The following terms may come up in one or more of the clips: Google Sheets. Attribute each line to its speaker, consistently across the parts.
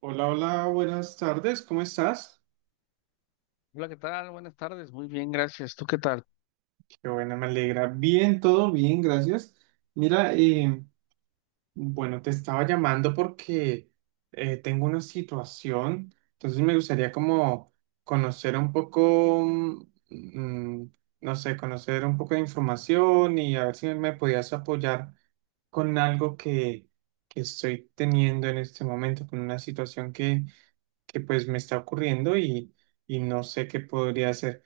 Speaker 1: Hola, hola, buenas tardes, ¿cómo estás?
Speaker 2: Hola, ¿qué tal? Buenas tardes. Muy bien, gracias. ¿Tú qué tal?
Speaker 1: Qué bueno, me alegra. Bien, todo bien, gracias. Mira, bueno, te estaba llamando porque tengo una situación, entonces me gustaría como conocer un poco, mm, no sé, conocer un poco de información y a ver si me podías apoyar con algo que estoy teniendo en este momento, con una situación que pues me está ocurriendo y no sé qué podría hacer.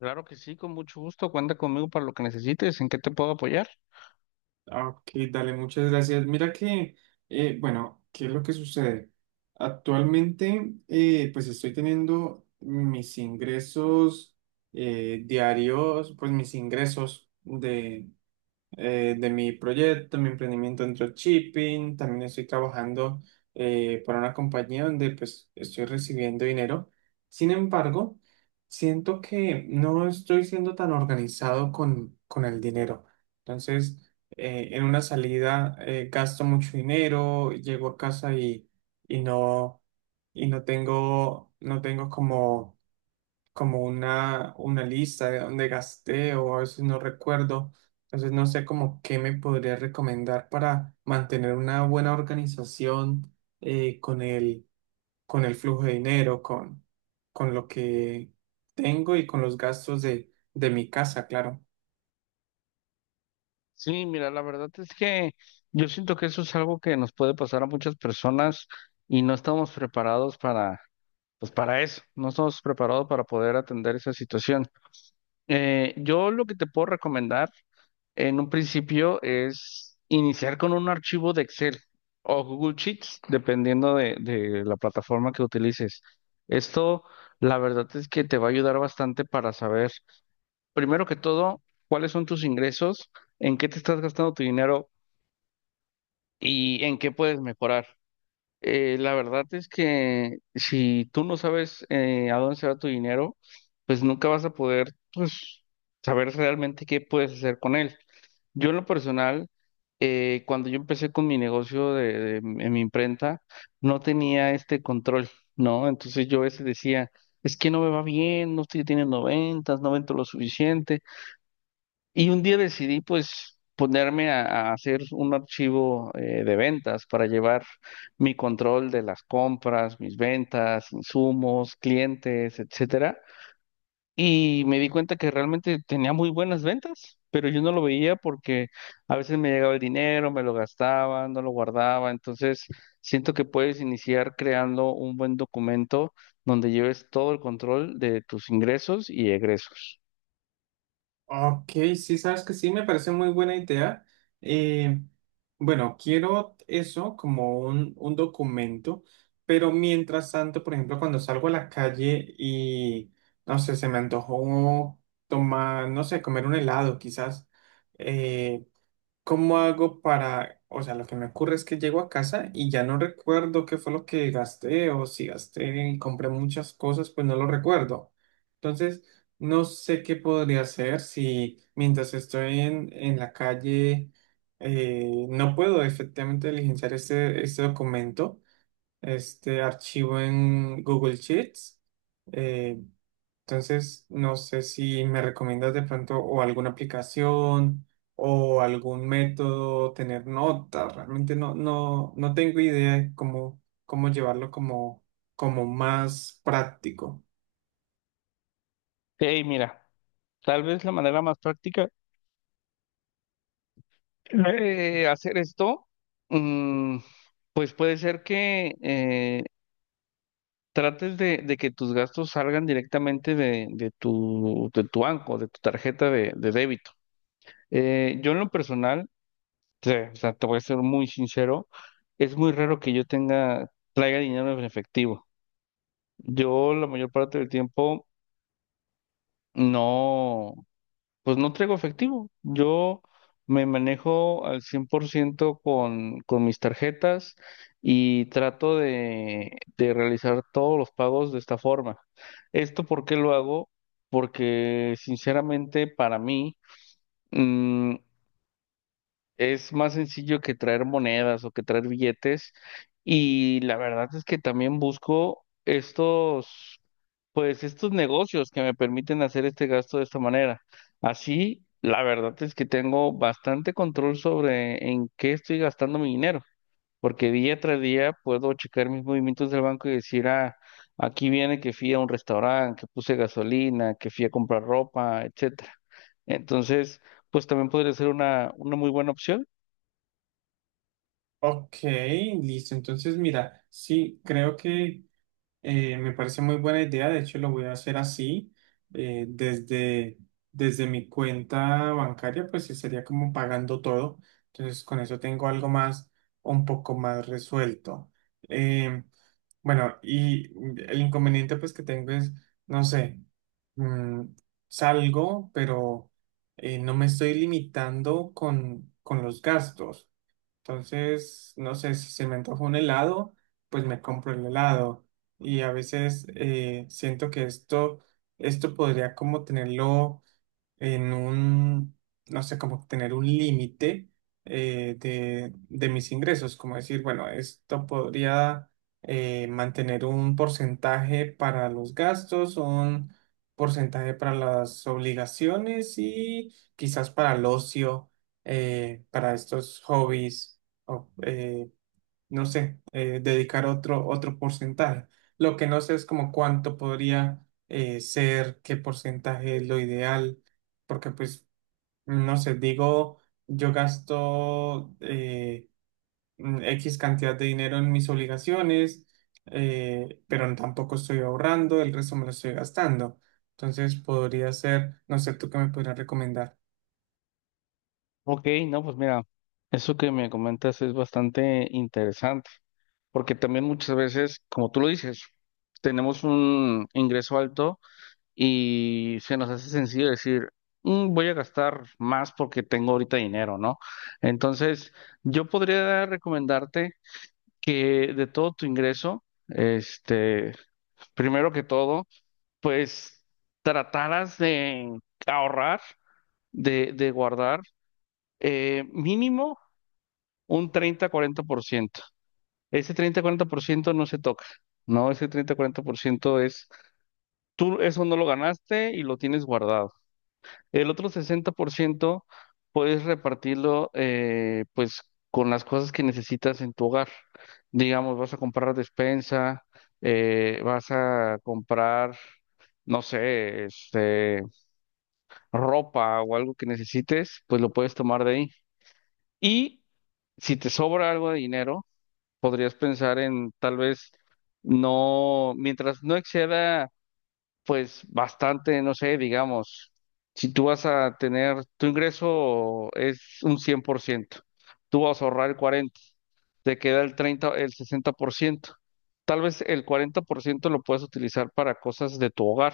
Speaker 2: Claro que sí, con mucho gusto. Cuenta conmigo para lo que necesites. ¿En qué te puedo apoyar?
Speaker 1: Ah, ok, dale, muchas gracias. Mira bueno, ¿qué es lo que sucede? Actualmente, pues estoy teniendo mis ingresos diarios, pues mis ingresos de mi proyecto, mi emprendimiento en dropshipping. También estoy trabajando para una compañía donde pues estoy recibiendo dinero. Sin embargo, siento que no estoy siendo tan organizado con el dinero. Entonces, en una salida gasto mucho dinero, llego a casa y no, y no tengo, no tengo como una lista de dónde gasté o a veces no recuerdo. Entonces no sé como qué me podría recomendar para mantener una buena organización eh, con el, con el flujo de dinero, con lo que tengo y con los gastos de mi casa, claro.
Speaker 2: Sí, mira, la verdad es que yo siento que eso es algo que nos puede pasar a muchas personas y no estamos preparados para, pues para eso. No estamos preparados para poder atender esa situación. Yo lo que te puedo recomendar en un principio es iniciar con un archivo de Excel o Google Sheets, dependiendo de la plataforma que utilices. Esto, la verdad es que te va a ayudar bastante para saber, primero que todo, cuáles son tus ingresos, en qué te estás gastando tu dinero y en qué puedes mejorar. La verdad es que si tú no sabes a dónde se va tu dinero, pues nunca vas a poder, pues, saber realmente qué puedes hacer con él. Yo en lo personal, cuando yo empecé con mi negocio en mi imprenta, no tenía este control, ¿no? Entonces yo a veces decía, es que no me va bien, no estoy teniendo ventas, no vendo lo suficiente. Y un día decidí pues ponerme a hacer un archivo de ventas para llevar mi control de las compras, mis ventas, insumos, clientes, etcétera. Y me di cuenta que realmente tenía muy buenas ventas, pero yo no lo veía porque a veces me llegaba el dinero, me lo gastaba, no lo guardaba. Entonces siento que puedes iniciar creando un buen documento donde lleves todo el control de tus ingresos y egresos.
Speaker 1: Ok, sí, sabes que sí, me parece muy buena idea. Eh, bueno, quiero eso como un documento, pero mientras tanto, por ejemplo, cuando salgo a la calle no sé, se me antojó tomar, no sé, comer un helado quizás. eh, ¿Cómo hago para, o sea, lo que me ocurre es que llego a casa y ya no recuerdo qué fue lo que gasté o si gasté y compré muchas cosas? Pues no lo recuerdo. Entonces, no sé qué podría hacer si mientras estoy en la calle no puedo efectivamente diligenciar este documento, este archivo en Google Sheets. eh, entonces, no sé si me recomiendas de pronto o alguna aplicación o algún método, tener notas. Realmente no tengo idea de cómo llevarlo como, como más práctico.
Speaker 2: Hey, mira. Tal vez la manera más práctica hacer esto, mm, pues puede ser que trates de que tus gastos salgan directamente de tu, de tu banco, de tu tarjeta de débito. Yo en lo personal, te, o sea, te voy a ser muy sincero, es muy raro que yo tenga, traiga dinero en efectivo. Yo la mayor parte del tiempo no. Pues no traigo efectivo. Yo me manejo al 100% con mis tarjetas y trato de realizar todos los pagos de esta forma. ¿Esto por qué lo hago? Porque sinceramente para mí mm, es más sencillo que traer monedas o que traer billetes y la verdad es que también busco estos... Pues estos negocios que me permiten hacer este gasto de esta manera. Así, la verdad es que tengo bastante control sobre en qué estoy gastando mi dinero, porque día tras día puedo checar mis movimientos del banco y decir, ah, aquí viene que fui a un restaurante, que puse gasolina, que fui a comprar ropa, etcétera. Entonces, pues también podría ser una muy buena opción.
Speaker 1: Ok, listo. Entonces, mira, sí, creo que... me parece muy buena idea, de hecho lo voy a hacer así. eh, desde, Desde mi cuenta bancaria, pues sí sería como pagando todo, entonces con eso tengo algo más, un poco más resuelto. Em, bueno, y el inconveniente pues que tengo es, no sé, mm, salgo, pero no me estoy limitando con los gastos. Entonces, no sé, si se me antoja un helado, pues me compro el helado. Y a veces siento que esto podría como tenerlo en un... No sé, como tener un límite de mis ingresos, como decir, bueno, esto podría mantener un porcentaje para los gastos, un porcentaje para las obligaciones y quizás para el ocio, para estos hobbies o, no sé, dedicar otro porcentaje. Lo que no sé es como cuánto podría ser, qué porcentaje es lo ideal, porque pues, no sé, digo, yo gasto X cantidad de dinero en mis obligaciones, pero tampoco estoy ahorrando, el resto me lo estoy gastando. Entonces podría ser, no sé, tú qué me podrías recomendar.
Speaker 2: Ok, no, pues mira, eso que me comentas es bastante interesante, porque también muchas veces, como tú lo dices, tenemos un ingreso alto y se nos hace sencillo decir, "Mm, voy a gastar más porque tengo ahorita dinero, ¿no?" Entonces, yo podría recomendarte que de todo tu ingreso, este, primero que todo, pues trataras de ahorrar, de guardar. Mínimo un 30-40%. Ese 30-40% no se toca. No, ese 30-40% es, tú eso no lo ganaste y lo tienes guardado. El otro 60% puedes repartirlo pues con las cosas que necesitas en tu hogar. Digamos, vas a comprar despensa, vas a comprar, no sé, este, ropa o algo que necesites, pues lo puedes tomar de ahí. Y si te sobra algo de dinero, podrías pensar en tal vez no, mientras no exceda, pues bastante, no sé, digamos, si tú vas a tener, tu ingreso es un 100%, tú vas a ahorrar el 40%, te queda el 30 el 60%. Tal vez el 40% lo puedes utilizar para cosas de tu hogar.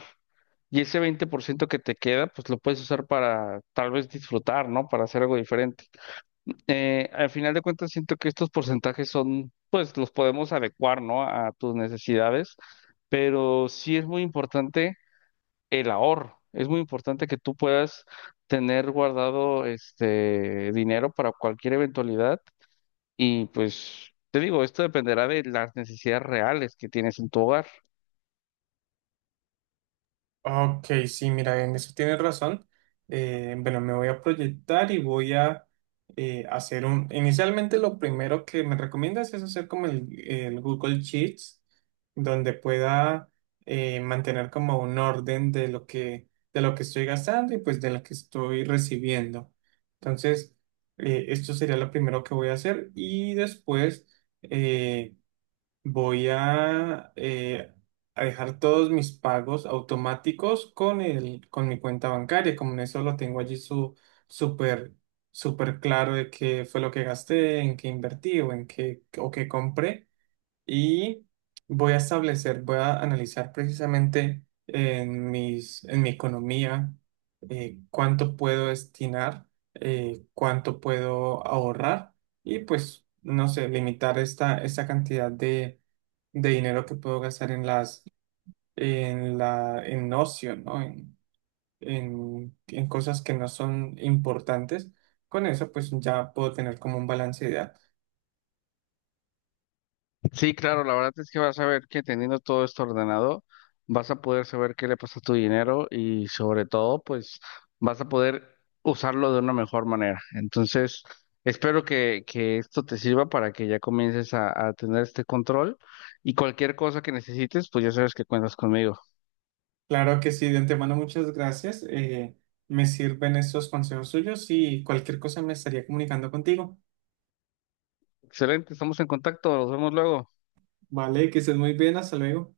Speaker 2: Y ese 20% que te queda, pues lo puedes usar para tal vez disfrutar, ¿no? Para hacer algo diferente. Al final de cuentas siento que estos porcentajes son, pues los podemos adecuar, ¿no? A tus necesidades, pero sí es muy importante el ahorro. Es muy importante que tú puedas tener guardado este dinero para cualquier eventualidad y pues te digo, esto dependerá de las necesidades reales que tienes en tu hogar.
Speaker 1: Ok, sí, mira, en eso tienes razón. Bueno, me voy a proyectar y voy a hacer un... Inicialmente lo primero que me recomiendas es hacer como el Google Sheets, donde pueda mantener como un orden de lo de lo que estoy gastando y pues de lo que estoy recibiendo. Entonces, esto sería lo primero que voy a hacer y después... eh, Voy a dejar todos mis pagos automáticos con mi cuenta bancaria. Como en eso lo tengo allí súper, súper claro de qué fue lo que gasté, en qué invertí o en qué, o qué compré. Y voy a establecer, voy a analizar precisamente en en mi economía, cuánto puedo destinar, cuánto puedo ahorrar y pues, no sé, limitar esta cantidad de dinero que puedo gastar en las en ocio, ¿no? En cosas que no son importantes. Con eso, pues ya puedo tener como un balance de edad.
Speaker 2: Sí, claro, la verdad es que vas a ver que teniendo todo esto ordenado, vas a poder saber qué le pasa a tu dinero y sobre todo, pues vas a poder usarlo de una mejor manera. Entonces, espero que esto te sirva para que ya comiences a tener este control y cualquier cosa que necesites, pues ya sabes que cuentas conmigo.
Speaker 1: Claro que sí, de antemano, muchas gracias. Me sirven esos consejos suyos y cualquier cosa me estaría comunicando contigo.
Speaker 2: Excelente, estamos en contacto, nos vemos luego.
Speaker 1: Vale, que estés muy bien, hasta luego.